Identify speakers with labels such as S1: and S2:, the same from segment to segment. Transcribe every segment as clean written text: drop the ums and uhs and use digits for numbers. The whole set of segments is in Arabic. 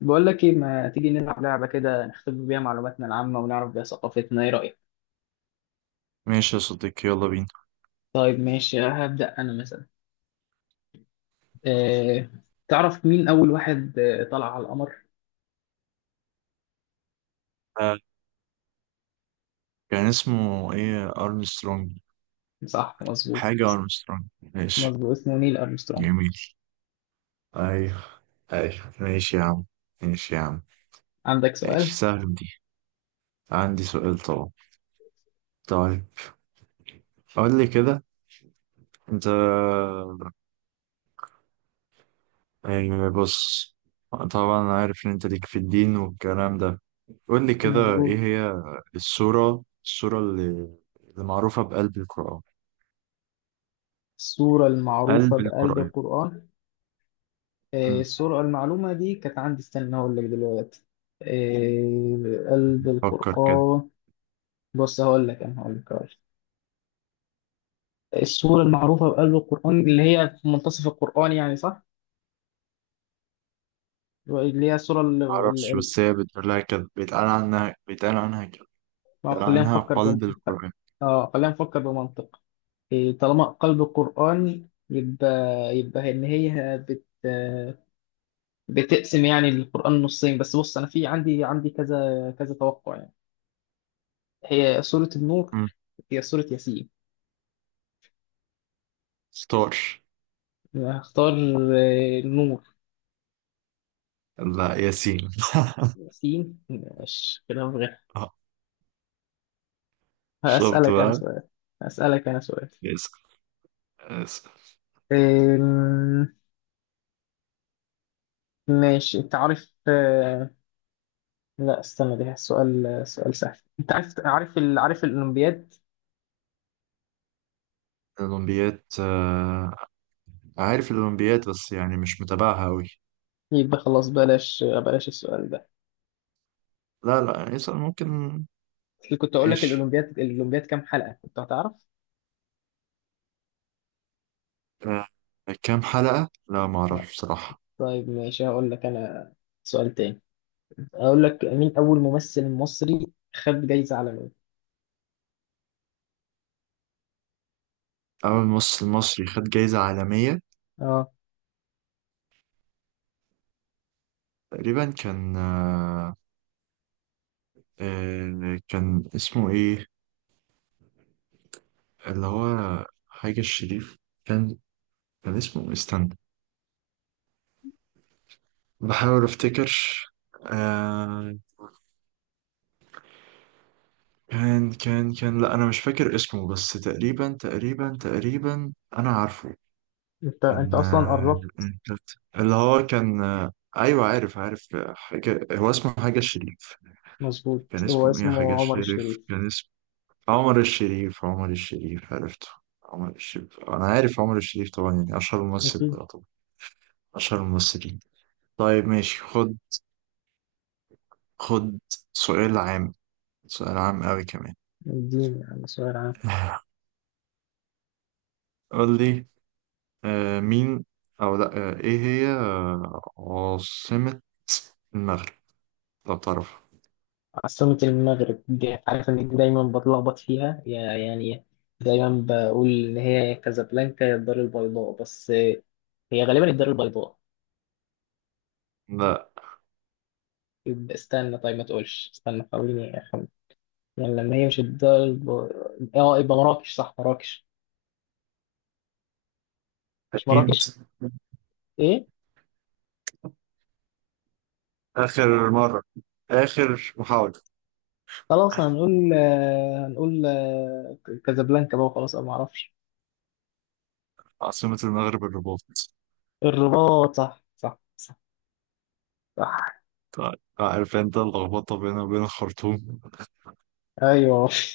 S1: بقول لك ايه ما تيجي نلعب لعبة كده نختبر بيها معلوماتنا العامة ونعرف بيها ثقافتنا ايه رأيك؟
S2: ماشي يا صديقي، يلا بينا.
S1: طيب ماشي هبدأ انا مثلا. أه... تعرف مين اول واحد طلع على القمر؟
S2: آه، كان اسمه ايه؟ ارمسترونج.
S1: صح مظبوط.
S2: حاجة ارمسترونج، ماشي
S1: مظبوط اسمه نيل أرمسترونج.
S2: جميل. ايوه، ايوه ماشي يا عم. ماشي يا عم.
S1: عندك
S2: ماشي
S1: سؤال؟
S2: سهل دي. عندي سؤال طبعا. طيب قول لي كده. انت، يعني بص، طبعا انا عارف ان انت ليك في الدين والكلام ده. قول لي كده،
S1: مظبوط.
S2: ايه هي السورة اللي معروفة بقلب القرآن؟
S1: السورة المعروفة
S2: قلب
S1: بقلب
S2: القرآن.
S1: القرآن.
S2: مم.
S1: السورة المعلومة دي كانت عندي استنى هقول لك دلوقتي. قلب
S2: فكر كده.
S1: القرآن. بص هقول لك انا هقول لك هقول لك. السورة المعروفة بقلب القرآن اللي هي في منتصف القرآن يعني صح؟ اللي هي الصورة
S2: معرفش، بس هي بتقول لها كده، بيتقال عنها كده.
S1: ما هو
S2: بيتقال
S1: خلينا
S2: عنها
S1: نفكر بم...
S2: قلب القرآن.
S1: اه خلينا نفكر بمنطق. إيه، طالما قلب القرآن يبقى إن هي بتقسم يعني القرآن نصين. بس بص أنا في عندي كذا كذا توقع يعني. هي سورة النور،
S2: مم.
S1: هي سورة ياسين.
S2: ستار.
S1: هختار النور.
S2: لا ياسين.
S1: ياسين مش كلام غير.
S2: آه، شفت
S1: هسألك أنا
S2: بقى.
S1: سؤال هسألك أنا سؤال.
S2: ياسين. ياسين.
S1: آم، ماشي أنت عارف. لا استنى ده سؤال سهل. انت عارف الاولمبياد.
S2: الأولمبياد، عارف الأولمبياد بس يعني مش متابعها أوي.
S1: يبقى خلاص بلاش بلاش السؤال ده.
S2: لا لا، يسأل ممكن.
S1: اللي كنت اقول لك
S2: ماشي.
S1: الاولمبياد الاولمبياد كام حلقة كنت هتعرف.
S2: آه، كام حلقة؟ لا ما
S1: لا.
S2: أعرفش بصراحة.
S1: طيب ماشي هقول لك انا سؤال تاني. اقول لك مين اول ممثل مصري خد جايزة عالمية.
S2: أول مصر المصري خد جايزة عالمية؟
S1: اه،
S2: تقريبا كان، كان اسمه إيه؟ اللي هو حاجة الشريف. كان، كان اسمه إيه؟ استنى بحاول افتكر. آه، كان لا انا مش فاكر اسمه، بس تقريبا انا عارفه.
S1: انت
S2: كان
S1: اصلا
S2: آه،
S1: قربت.
S2: اللي هو كان، آه ايوه عارف آه، حاجه هو اسمه حاجه الشريف.
S1: مظبوط
S2: كان
S1: هو
S2: اسمه ايه؟ حاجه
S1: اسمه عمر
S2: الشريف.
S1: الشريف.
S2: كان اسمه عمر الشريف. عمر الشريف، عرفته. عمر الشريف، انا عارف عمر الشريف طبعا، يعني اشهر ممثل
S1: اكيد
S2: طبعا. اشهر الممثلين. طيب ماشي، خد. خد سؤال عام. سؤال عام قوي كمان.
S1: اديني يعني سؤال عام.
S2: قول لي، آه مين، او لا آه ايه هي، آه عاصمة المغرب لو تعرف؟
S1: عاصمة المغرب دي عارف إن دي دايما بتلخبط فيها يعني. دايما بقول إن هي يا كازابلانكا يا الدار البيضاء، بس هي غالبا الدار البيضاء.
S2: لا،
S1: يبقى استنى، طيب ما تقولش استنى حاوليني أخمن. يعني لما هي مش الدار اه يبقى مراكش. صح، مراكش. مش
S2: أكيد.
S1: مراكش؟ ايه.
S2: آخر مرة. آخر محاولة.
S1: خلاص هنقول هنقول كازابلانكا بقى. خلاص انا ما اعرفش.
S2: عاصمة المغرب الرباط.
S1: الرباط، صح صح صح، صح.
S2: طيب عارف انت اللخبطة بينها وبين الخرطوم.
S1: ايوه.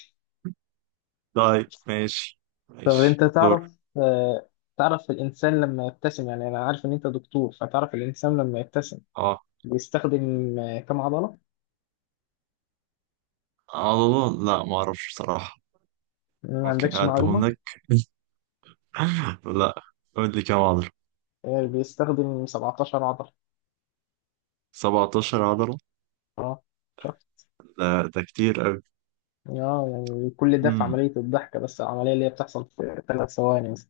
S2: طيب ماشي.
S1: طب
S2: ماشي
S1: انت
S2: دور.
S1: تعرف تعرف الانسان لما يبتسم، يعني انا عارف ان انت دكتور، فتعرف الانسان لما يبتسم
S2: اه.
S1: بيستخدم كم عضلة؟
S2: عضلة؟ لا ما اعرفش بصراحة.
S1: ما
S2: ممكن
S1: عندكش
S2: اعدهم
S1: معلومة.
S2: لك. لا، قول لي كام عضلة.
S1: بيستخدم 17 عضلة.
S2: 17 عضلة؟
S1: اه، شفت.
S2: لا ده كتير
S1: اه يعني كل ده في
S2: قوي.
S1: عملية الضحكة، بس العملية اللي هي بتحصل في ثلاث ثواني مثلا.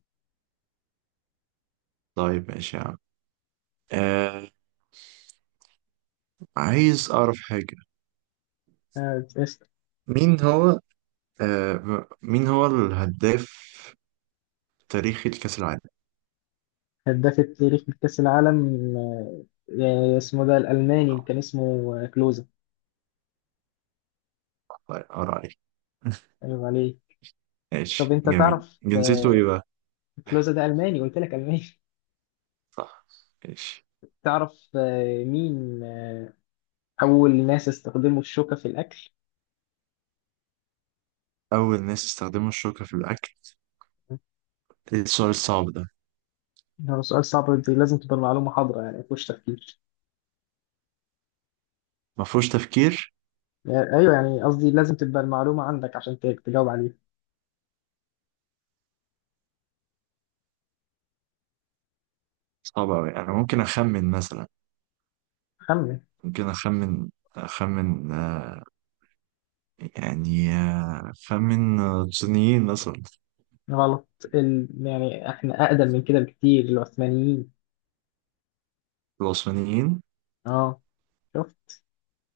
S2: طيب ماشي يا عم. آه، عايز أعرف حاجة.
S1: آه، اسم-
S2: مين هو، آه مين هو الهداف تاريخي لكأس العالم؟
S1: هداف التاريخ لكأس العالم آه، اسمه ده الألماني. كان اسمه كلوزا.
S2: طيب أقرأ عليك.
S1: أيوة عليه. طب
S2: ماشي
S1: أنت
S2: جميل،
S1: تعرف
S2: جنسيته إيه بقى؟
S1: كلوزا ده ألماني، قلت لك ألماني.
S2: صح. ماشي.
S1: تعرف مين أول ناس استخدموا الشوكة في الأكل؟
S2: أول ناس استخدموا الشوكة في الأكل؟ إيه السؤال الصعب ده؟
S1: ده سؤال صعب. دي لازم تبقى المعلومة حاضرة، يعني مفيهوش تفكير.
S2: ما فيهوش تفكير.
S1: يعني أيوه، يعني قصدي لازم تبقى المعلومة عندك عشان تجاوب عليها.
S2: صعب أوي، أنا ممكن أخمن مثلا.
S1: خمن.
S2: ممكن أخمن آه، يعني أخمن آه، صينيين مثلا.
S1: غلط. يعني إحنا أقدم من كده بكتير. العثمانيين.
S2: العثمانيين؟
S1: أه، شفت.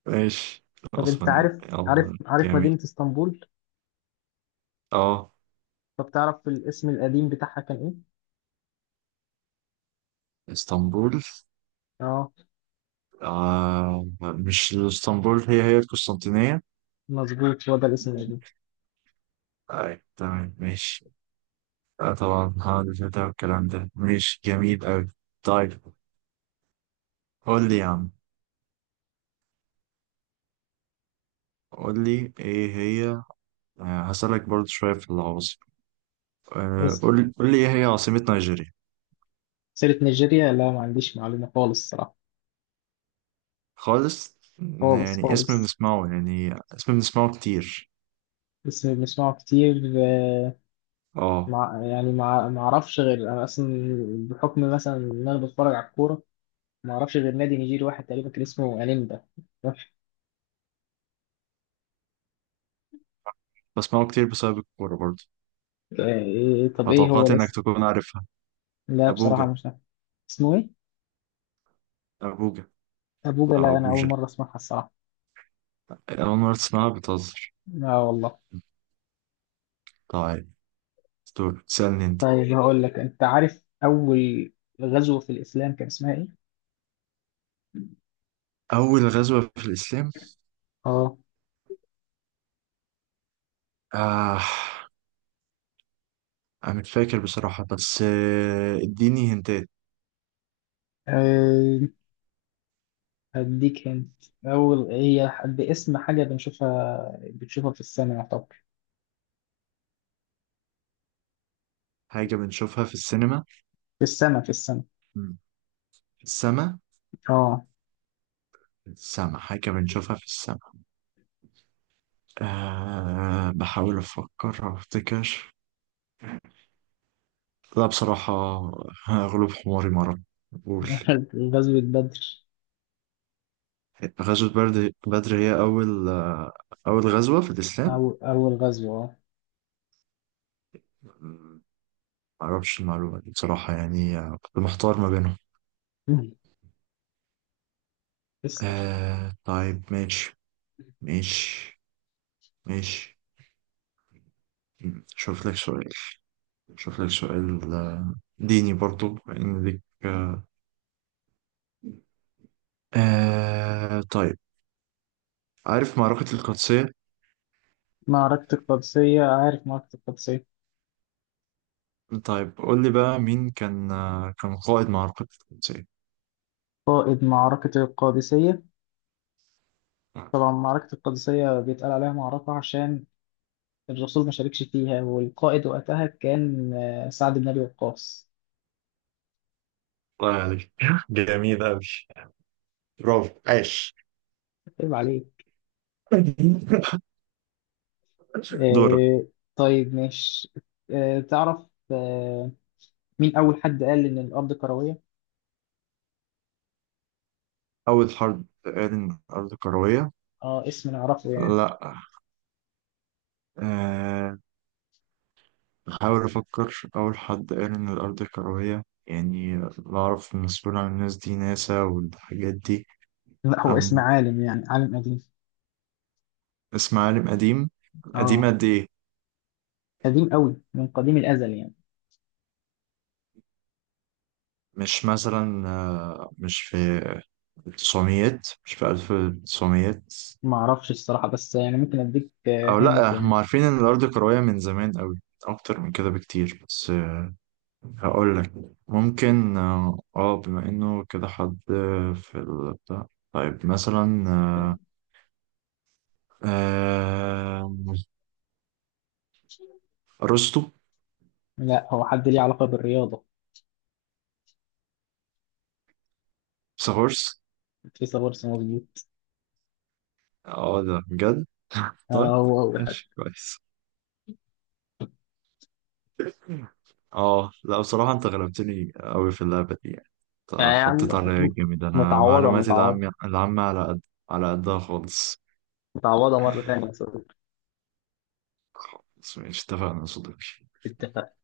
S2: ماشي،
S1: طب أنت
S2: العثمانيين
S1: عارف عارف
S2: يلا.
S1: عارف مدينة
S2: جميل.
S1: اسطنبول؟
S2: اه.
S1: طب تعرف الاسم القديم بتاعها كان إيه؟
S2: اسطنبول.
S1: أه،
S2: آه مش اسطنبول، هي القسطنطينية.
S1: مظبوط، هو ده الاسم القديم.
S2: طيب تمام ماشي. آه طبعا هذا ده والكلام ده، ماشي جميل أوي. طيب قول لي يا عم. قول لي ايه هي، آه هسألك برضو شوية في العواصم. آه،
S1: اسم
S2: قول لي ايه هي عاصمة نيجيريا؟
S1: سيرة نيجيريا؟ لا ما عنديش معلومة خالص الصراحة.
S2: خالص؟
S1: خالص
S2: يعني اسم
S1: خالص.
S2: بنسمعه، يعني اسم بنسمعه كتير.
S1: بس بسمعه كتير
S2: اه.
S1: مع ما اعرفش غير انا اصلا بحكم مثلا ان انا بتفرج على الكوره. ما اعرفش غير نادي نيجيري واحد تقريبا كان اسمه انيمبا. آه،
S2: بسمعه كتير بسبب الكورة برضو،
S1: إيه، طب ايه هو
S2: فتوقعت انك
S1: الاسم؟
S2: تكون عارفها.
S1: لا بصراحه
S2: ابوجا.
S1: مش عارف. اسمه ايه؟
S2: ابوجا.
S1: ابوجا؟
S2: او
S1: لا انا اول
S2: ابوجا،
S1: مره اسمعها الصراحه.
S2: اول مرة تسمعها؟
S1: لا والله.
S2: طيب، دور تسألني انت.
S1: طيب هقول لك، انت عارف اول غزوه في الاسلام كان اسمها ايه؟
S2: أول غزوة في الإسلام؟
S1: اه.
S2: آه أنا مش فاكر بصراحة بس آه، اديني هنتات.
S1: آه، هديك هنت. اول هي باسم حاجه بنشوفها بنشوفها في السماء يعتبر.
S2: حاجة بنشوفها في السينما؟
S1: في السماء في السماء.
S2: مم. السما.
S1: اه.
S2: السما، حاجة بنشوفها في السما. آه بحاول أفكر أو أفتكر. لا بصراحة، غلوب حماري مرة. قول.
S1: غزوة بدر.
S2: غزوة بدر هي أول آه، أول غزوة في الإسلام.
S1: أو أول غزوة
S2: مم، معرفش المعلومة دي بصراحة، يعني آه، كنت محتار ما بينهم.
S1: مم. اسأل.
S2: آه طيب ماشي. ماشي. ماشي. شوف لك سؤال. شوف لك سؤال آه، ديني برضو لأن ليك. آه طيب، عارف معركة القادسية؟
S1: معركة القادسية. عارف معركة القادسية.
S2: طيب قول لي بقى، مين كان آه، كان قائد معركة القادسية؟
S1: قائد معركة القادسية؟ طبعا معركة القادسية بيتقال عليها معركة عشان الرسول ما شاركش فيها، والقائد وقتها كان سعد بن أبي وقاص.
S2: الله عليك، جميل أوي. برافو، عاش.
S1: عيب عليك.
S2: دورك.
S1: آه، طيب مش تعرف آه، مين أول حد قال إن الأرض كروية؟
S2: أول حرب تقال إن الأرض كروية؟
S1: اه، اسم نعرفه يعني.
S2: لا. آه، بحاول أفكر. أول حد قال إن الأرض كروية، يعني بعرف مسؤول عن الناس دي ناسا والحاجات دي.
S1: لا هو اسم
S2: أم.
S1: عالم، يعني عالم قديم.
S2: اسم عالم قديم؟ قديم
S1: اه
S2: قد إيه؟
S1: قديم قوي، من قديم الأزل يعني.
S2: مش مثلا آه، مش في التسعميات، مش في ألف التسعميات؟
S1: ما اعرفش الصراحة، بس يعني ممكن اديك
S2: أو
S1: هنت
S2: لأ، هم
S1: يعني.
S2: عارفين إن الأرض كروية من زمان أوي، أكتر من كده بكتير. بس آه، هقول لك، ممكن آه بما إنه كده حد في البتاع. طيب مثلا، آه، آه، ارسطو.
S1: لا هو حد ليه علاقة بالرياضة.
S2: سهورس.
S1: في صبرس، مظبوط.
S2: اه ده بجد؟ طيب،
S1: هو أول حاجة.
S2: ماشي كويس. اه لا بصراحة انت غلبتني قوي في اللعبة دي يعني. انت
S1: يعني
S2: حطيت عليا جامد، انا
S1: متعوضة
S2: معلوماتي
S1: متعوضة،
S2: العامة على قد، على قدها خالص.
S1: متعوضة مرة تانية يا صديقي.
S2: بس ماشي، اتفقنا يا صديقي.
S1: اتفقنا.